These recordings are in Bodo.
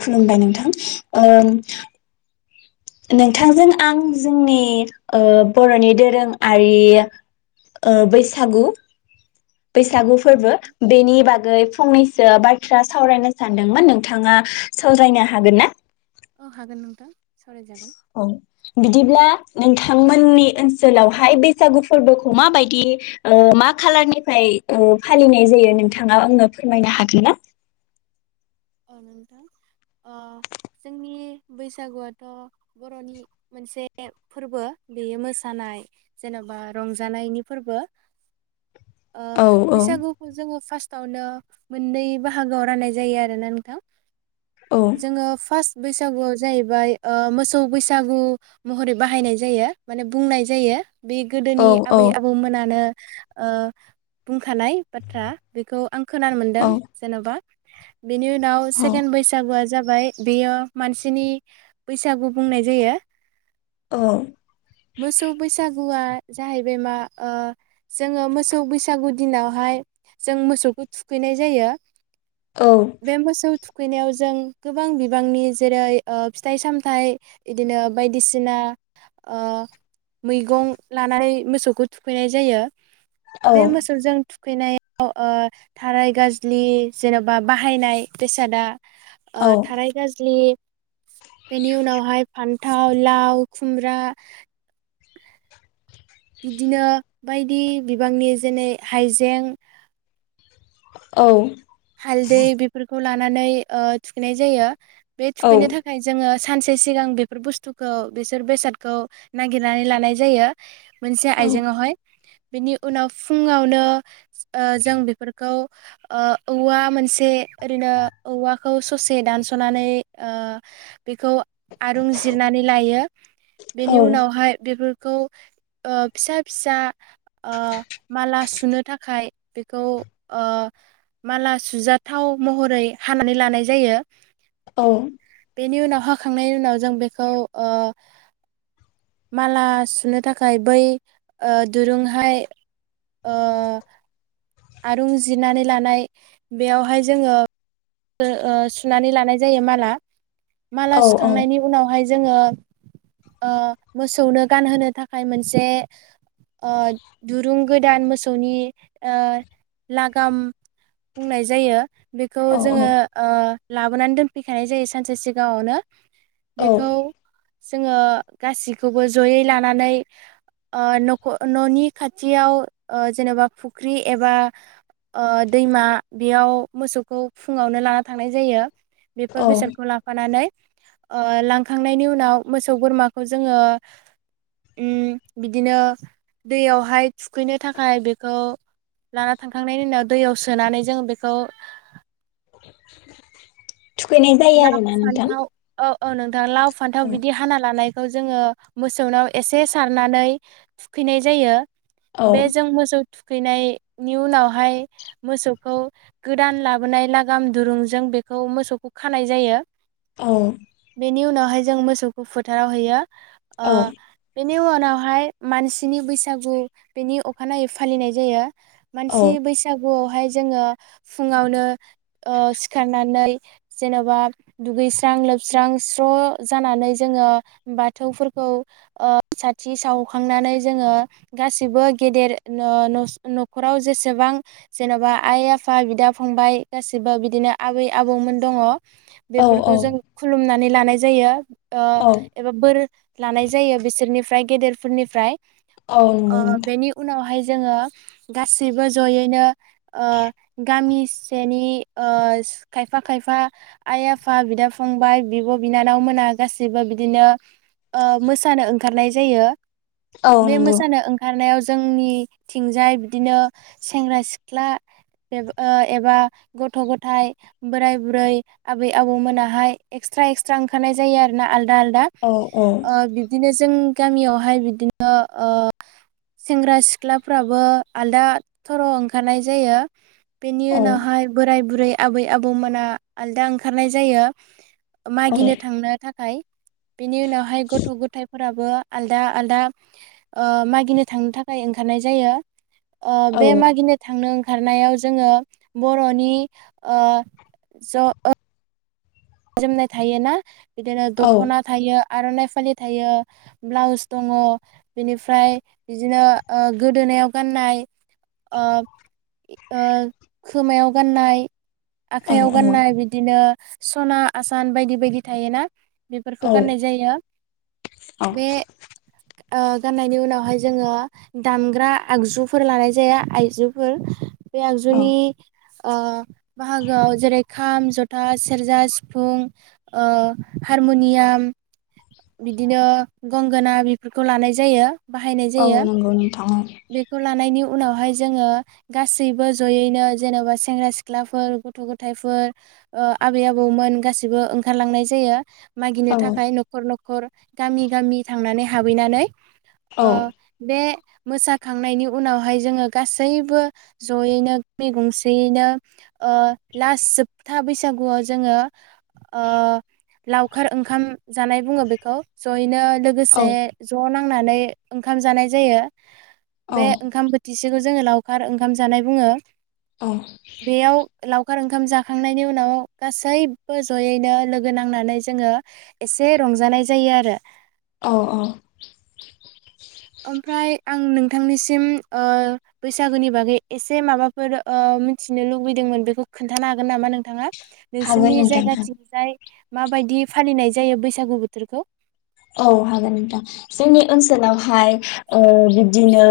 खुलुमबाय नोंथां ओं नोंथांजों आं जोंनि ओ बरनि दोरोङारि ओ बैसागु बैसागु औ फोरबो नोंथां। बेनि बागै फंनैस सो बाथ्रा सावरायनो सानदोंमोन नोंथाङा सावरायनो हागोन ना? ओह हागोन नोंथां सावरायजागोन। औ बिदिब्ला नोंथांमोननि ओनसोलावहाय बैसागु फोरबोखौ मा बायदि ओ मा खालारनिफ्राय ओ फालिनाय जायो नोंथाङा आंनो फोरमायनो हागोन ना? औ नोंथां ओ जोंनि बैसागुआथ' बर'नि मोनसे फोरबो बेयो मोसानाय जेन'बा रंजानायनि फोरबो। ओ औ बैसागुखौ जोंङो फासथ थावनो मोननै बाहागोआव राननाय जायो आरो ना नों थां औ जोंङो फास्ट बैसागुआव जाहैबाय ओ मोसौ बैसागु महरै बाहायनाय जायो माने बुंनाय जायो। बे औ गोदोनि औ आबै आबौमोनानो ओ बुंखानाय बाथ्रा बेखौ आं खोनानो मोनदों औ जेन'बा बिनि उन नाव सेकेण बैसागुआ जाब ओमफाय बेयो मानसिनि बैसागु बुंनाय जायो औ मोसौ बैसागुआ जाहैबाय मा ओ जोङो मोसौ बैसागु दिनावहाय जों मोसौखौ थुखैनाय जायो औ । बे मोसौ थु थुखैनायाव जों गोबां बिबांनि जेरै ओ फिथाइ सामथाइ बिदिनो बायदिसिना ओ मैगं लानानै मोसौखौ थुखैनाय जायो औ । बे मोसौजों थु थुखैनायाव ओ थाराय गाज्लि जेनबा बाहायनाय बेसादा औ थाराय गाजिलि बेनि उनावहाय फान थाव लाव खुमब्रा बिदिनो बायदि बिबांनि जेने हाइजें औ हालदै बेफोरफोरखौ लानानै ओ थुखैनाय जायो । बे थुखैनो औ थाखाय जोङो सानसे सिगां बेफोर बुस्थुखौ बेसोर बेसादखौ नागिरनानै लानाय जायो । मोनसे औ आइजेंआवहाय । बेनि उनाव फुङावनो ओ जों बेफोरखौ ओ औवा मोनसे ओरैनो औवाखौ ससे दानस'नानै ओ बेखौ आरुं जिरनानै लायो औ बेनि उनावहाय बेफोर बेखौ फिसा फिसा ओ माला सुनो थाखाय बेखौ ओ माला सुजाथाव महरै हानानै लानाय जायो । औ बेनि उनाव हाखांनायनि उनाव जों बेखौ ओ माला सुनो थाखाय बै ओ दुरुंहाय ओ आरुं जिनानै लानाय बेयावहाय जोङो ओ सुनानै लानाय जायो माला । औ माला सुखांनायनि उनावहाय जोङो ओ मोसौनो गानहोनो थाखाय मोनसे ओ दुरुं गोदान मोसौनि ओ लागाम बुंनाय जायो बेखौ औ जोङो औ ओ लाबोनानै दोनफैखानाय जायो सानसे सिगाङावनो । औ बेखौ जोङो गासिखौबो जयै लानानै ओ नख न'नि खाथियाव ओ जेनेबा फुख्रि एबा ओ दैमा बेयाव मोसौखौ फुङावनो लाना थांनाय जायो । बेफोर औ बेसादखौ लाफानानै ओ लांखांनायनि उनाव मोसौ बोरमाखौ जोङो उम बिदिनो दैयावहाय थुखैनो थाखाय बेखौ लाना थांखांनायनि उनाव दैयाव सोनानै जों बेखौ [inaudible] थुखैनाय जायो लाव आरोना नोंथां फान्थाव औ औ नोंथां लाव फान्थाव औ बिदि हाना लानाय खौ जोङो मोसौनाव एसे सारनानै थुखैनाय जायो। औ बे जों मोसौ थुखैनायनि उनावहाय मोसौखौ गोदान लाबोनाय लागाम दुरुंजों बेखौ मोसौखौ खानाय जायो। औ बेनि उनाव ओमफाय जों मोसौखौ फोथाराव होयो। ओ औ बेनि उनावहाय मानसिनि बैसागु बेनि अखानायै फालिनाय जायो। मानसि बैसागु फाय जोङो फुङावनो ओ सिखारनानै जेन'बा दुगैस्रां लोबस्रां स्र' जानानै जोङो बाथौफोरखौ ओ साथि सावखांनानै जोङो गासिबो गेदेर ओ नसु न'खराव जेसेबां जेन'बा आइ आफा बिदा फंबाय गासिबो बिदिनो आबै आबौमोन दङ औ बेफोरखौ जों खुलुमना नानै लानाय जायो ओ औ एबा बोर लानाय जायो बिसोरनिफ्राय गेदेरफोरनिफ्राय औ नंगौ ओ नोंथां बेनि उनावहाय जोङो गाससिबो जयैनो ओ गामिसेनि ओ खायफा खायफा आइ-आफा, बिदा-फंबाय, बिब'-बिनानाव मोना गासैबो बिदिनो ओ मोसानो ओंखारनाय जायो। औ बे नंगौ मोसानो ओंखारनायाव जोंनिथिंजाय बिदिनो सेंग्रा सिख्ला ओ एबा गथ' गथायाइ बोराय-बुरै, आबै-आबौ मोनाहाय एक्सट्रा एक्सट्रा ओंखारनाय जायो आरो ना आल आलादा आलदा औ औ ओ बिब्दिनो जोंनि गामियावहाय बिदिनो ओ सेंग्रा सिख्लाफ्राबो आलदा थर' ओंखारनाय जायो बेनि औ उनावहाय बोराय-बुरै आबै आबौमोना आलदा ओंखारनाय जायो। मागिनो थांनो थाखाय बिनि उनावहाय गथ' गथायफोराबो बो आलदा आलदा ओ मागिनो थांनो थाखाय ओंखारनाय जायो। ओ बे मागिनो थांनो ओं ओंखारनायाव जोङो बर'नि ओ ज' ओ जोमनाय थायोना? बिदिनो औ दख'ना थायो। आर'नाइ फालि थायो ब्लाउस दङ बेनिफ्राय बिदिनो ओ गोदोनायाव गाननाय। ओ ओ खोमायाव गाननाय। आखाइयाव गाननाय बिदिनो सना आसान बायदि बायदि थायोना। बेफोरखौ औ गाननाय जायो बे ओह गाननायनि उनावहाय जोङो दामग्रा आगजुफोर लानाय जाया आइजुफोर बे औ आगजुनि ओ बाहागोआव जेरै खाम ज'था सेरजा जा सिफुं ओ हारमुनियाम बिदिनो गंगोना बेफोरखौ लानाय जायो। बाहायनाय औ जायो नंगौ नोंथां बेखौ लानायनि उनावहाय जोङो गासैबो जयैनो जेनेबा सेंग्रा सिख्लाफोर गथ' गथायफोर ओ आबै आबौमोन गासैबो ओंखारलांनाय जायो। मागिनो औ थाखाय नख न'खर गामि गामि थांनानै हाबैनानै औ ओ बे मोसाखांनायनि उनावहाय जोङो गासैबो ज'यैनो गामि गंसेयैनो ओ लास जोबथा बैसागुआव जोङो ओ लावखार ओंखाम जानाय बुङो बेखौ जयैनो औ लोगोसे ज नां थांनानै ओंखाम जानाय जायो। बे ओंखाम बोथिसेखौ जोङो लावखार ओंखाम जानाय बुङो। औ बेयाव लाव खार ओंखाम जाखांनायनि उनाव गासैबो जयैनो लोगो नांनानै जोङो एसे रंजानाय जायो आरो। औ औ। ओमफ्राय आं नों नोंथांनिसिम ओ बैसागोनि बागै एसे माबाफोर ओ मिथिनो ओ लुबैदोंमोन बेखौ खोन्थानो हागोन नामा नोंथाङा। नोंसोरनि हागोन नोंथां हागोन। जायगाथिंजाय । माबायदि फालिनाय जायो बैसागु बोथोरखौ? औ हागोन नोंथां जोंनि ओनसोलावहाय ओ बिब्दिनो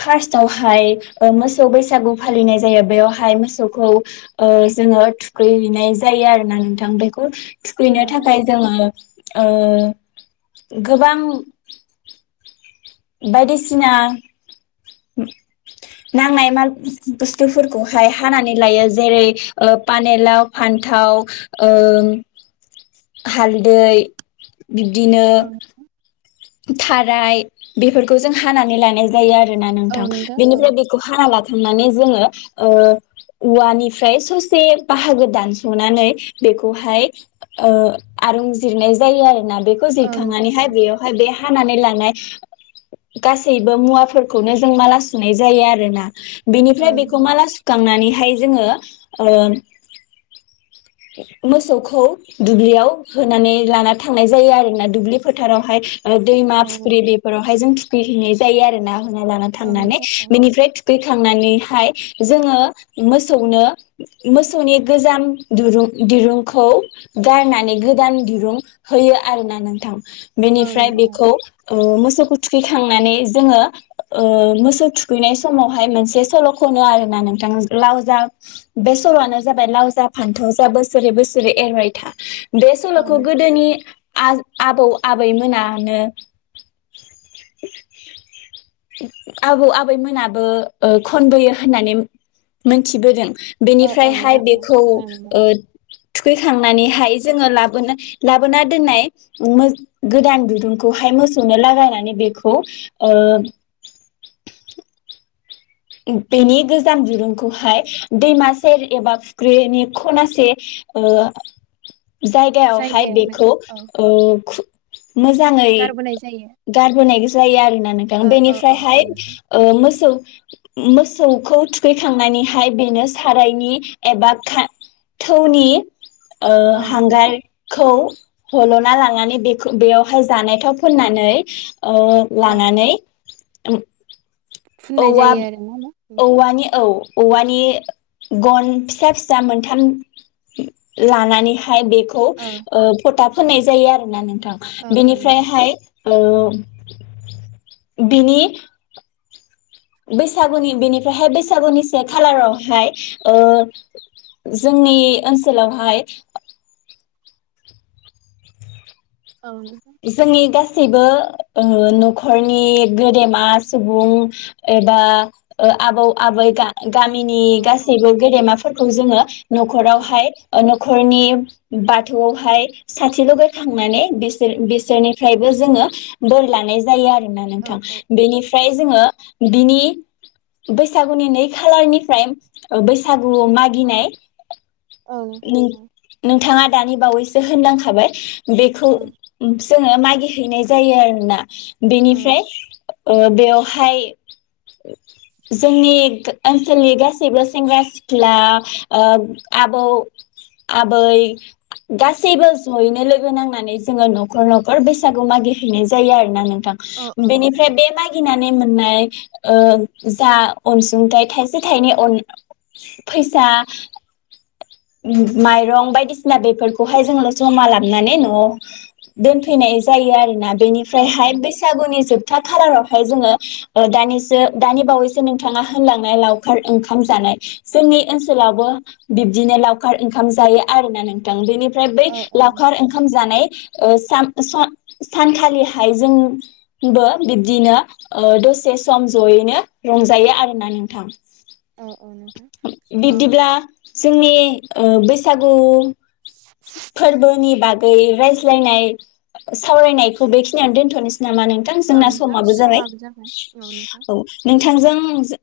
फास्टावहाय ओ मोसौ बैसागु फालिनाय जायो, बेयावहाय मोसौखौ ओ जोङो थुखैहैनाय जायो आरो ना नोंथां बेखौ औ थुखैनो नोंथां थाखाय जोङो ओ गोबां बायदिसिना [inaudible] नांनाय माल बुस्थुफोरखौहाय हानानै लायो जेरै ओ पानेलाव फान्थाव ओं हाल दै बिब्दिनो औ थाराय बेफोरखौ जों हानानै लानाय जायो आ रोना औ नोंथां औ बिनिफ्राय बेखौ हाना ला [unintelligible] नानै जोङो ओ औवानिफ्राय ससे बाहागो दानस'नानै बेखौहाय ओ आरुंजिरनाय जायो आरोना बेखौ औ नोंथां जिरखांनानै हाय औ बेयो बे हानानै लानाय गासैबो मुवाफोरखौनो जों माला सुनाय जायो आरोना । बिनिफ्राय औ बेखौ नोंथां माला सुखांनानैहाय जोङो ओ [inaudible] मोसौखौ दुब्लियाव होनानै लाना थांनाय जायो आरोना दुब्लि फोथारावहाय दैमा औ फुख्रि नोंथां बेफोरावहाय जों थु खैहैनाय जायो आरो ना। लाना औ थांनानै नोंथां औ बेनिफ्राय थु खैखांनानैहाय जोङो मोसौनो मोसौनि गोजाम दुरुं-दिरुंखौ गारनानै गोदान दिरुं होयो आरोना नोंथां। बिनि औ फ्राय नोंथां बेखौ औ मोसौखौ थुखैखांनानै जोङो ओ मोसौ थुखैनाय समावहाय मोनसे सल' खनो आरोना नोंथां लाव जा बे सल'आनो जाबाय लाव जा फान्थाव जा बोसोरे बोसोरे एरबायथा। बे औ औ सल'खौ नोंथां गोदोनि औ आज आबौ आबैमोना आनो [inaudible] आबौ आबैमोनाबो ओ खनबोयो होननानै, मोनथिबोदों। औ औ बेनिफ्रायहाय नोंथां औ बेखौ खोनानो मोनदों ओ थुखैखांनानैहाय जोङो लाबोनो ला [unintelligible] दोननाय मो- गोदान दि रुंखौहाय मोसौनो लागायनानै बेखौ ओ [inaudible] बेनि गोजाम दिरुंखौहाय दैमा सेर एबा फुख्रिनि खनासे ओ जायगायावहाय बेखौ ओ मोजाङै गारबोनाय जायो गारबोनाय जायो आरो ना। नोंथां औ औ औ बेनिफ्रायहाय औ नोंथां ओ मोसौ मोसौखौ थुखैखांनानैहाय बेनो सारायनि एबा खा-थौनि ओ औ नोंथां हांगारखौ हल'ना लानानै बेखौ बेयावहाय जानायथाव फोननानै ओ औ औ लानानै औ [unintelligible] फुननाय जायो आरोना ना नोंथां औवा-औवानि औ औवानि गन फिसा फिसा मोनथाम लानानैहाय ओमफ्राय बेखौ औ ओ फथा होनाय जायो आरोना नोंथां औ । औ नोंथां बेनिफ्रायहाय औ बिनि बैसागुनि बेनिफ्रायहाय बैसागुनि से खालारावहाय ओ जोंनि ओनसोलावहाय औ नोंथां जोंनि गासै बो ओ न'खरनि गेदेमा सुबुं एबा ओ आबौ आबै गा गामिनि औ औ गासैबो गेदेमा फोरखौ जोङो न'खरावहाय औ ओ न ख'रनि बाथौआवहाय साथि ल'गाय खांनानै बे बिसोरनिफ्रायबो जोङो बोर लानाय जायो आरो । औ औ नोंथां औ बेनिफ्राय जोङो बिनि बैसागुनि नै खालारनिफ्राय ओ बैसागुआव मागिनाय औ नोंथां नों औ नोंथाङा दानि बावैसो होनलांखाबाय बेखौ जोङो मागि हैनाय जायो आरो ना । बेनिफ्राय ओ बेवहाय जोंनि ओनसोलनि गासैबो सेंग्रा सिख्ला ओ आबौ आबै गासैबो जयैनो लोगो नांनानै जोङो न' न'खर न'खर बैसागु मागि हैैनाय जायो आरो ना नों थां औ औ नोंथां बेनिफ्राय बे औ मागिना नानै मोननाय ओ जा अनसुंथाइ थाइसे थाइनै अन फैसा माइरं बायदिसिना बेफोरखौहाय जोंल' जमा लाबनानै न'आव दोनफैनाय जायो आरोना । औ औ बेनिफ्रायहाय नोंथां बैसागुनि जोब था खालारावहाय जोङो ओ दानिसो दानि बावैसो नोंथाङा होनलांनाय लावखार ओंखाम जानाय जोंनि ओनसोलावबो बिबदिनो लावखार ओंखाम जायो आरोना नोंथां । बेनि फ्राय बै औ औ लावखार नोंथां ओंखाम जानाय ओ साम-सा-सानखालिहाय जोंबो बिब्दिनो ओ दसे सम जयैनो रंजायो आरोना नोंथां । औ औ नोंथां अ बिब्दिब्ला जोंनि ओ बैसागु फोर्बोनि बाग गै रायज लायनाय सावरायनायखौ बेखिनियावनो दोनथ'नोसै। नामा नोंथां जोंना समाबो जाबाय औ नों थांजों जो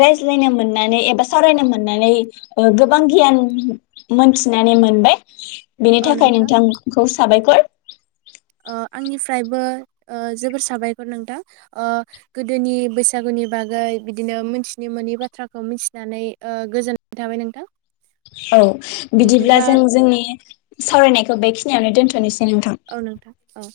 रायज्लायनो मोननानै एबा सावरायनो मोननानै ओ गोबां गियान मोनथिनानै मोनबाय। बेनि थाखाय नोंथां खौ साबायखर। ओ आंनिफ्रायबो जोबोर साबायखर नोंथां ओ गोदोनि बैसागुनि बागै बिदिनो मिथिनोमोनि बाथ्राखौ मिथिनानै गोजोननाय थाबाय नोंथां। औ बिदिब्ला जों जोंनि सावरायनायखौ बेखि खिनियावनो दोनथ'सै। औ नोंथां औ।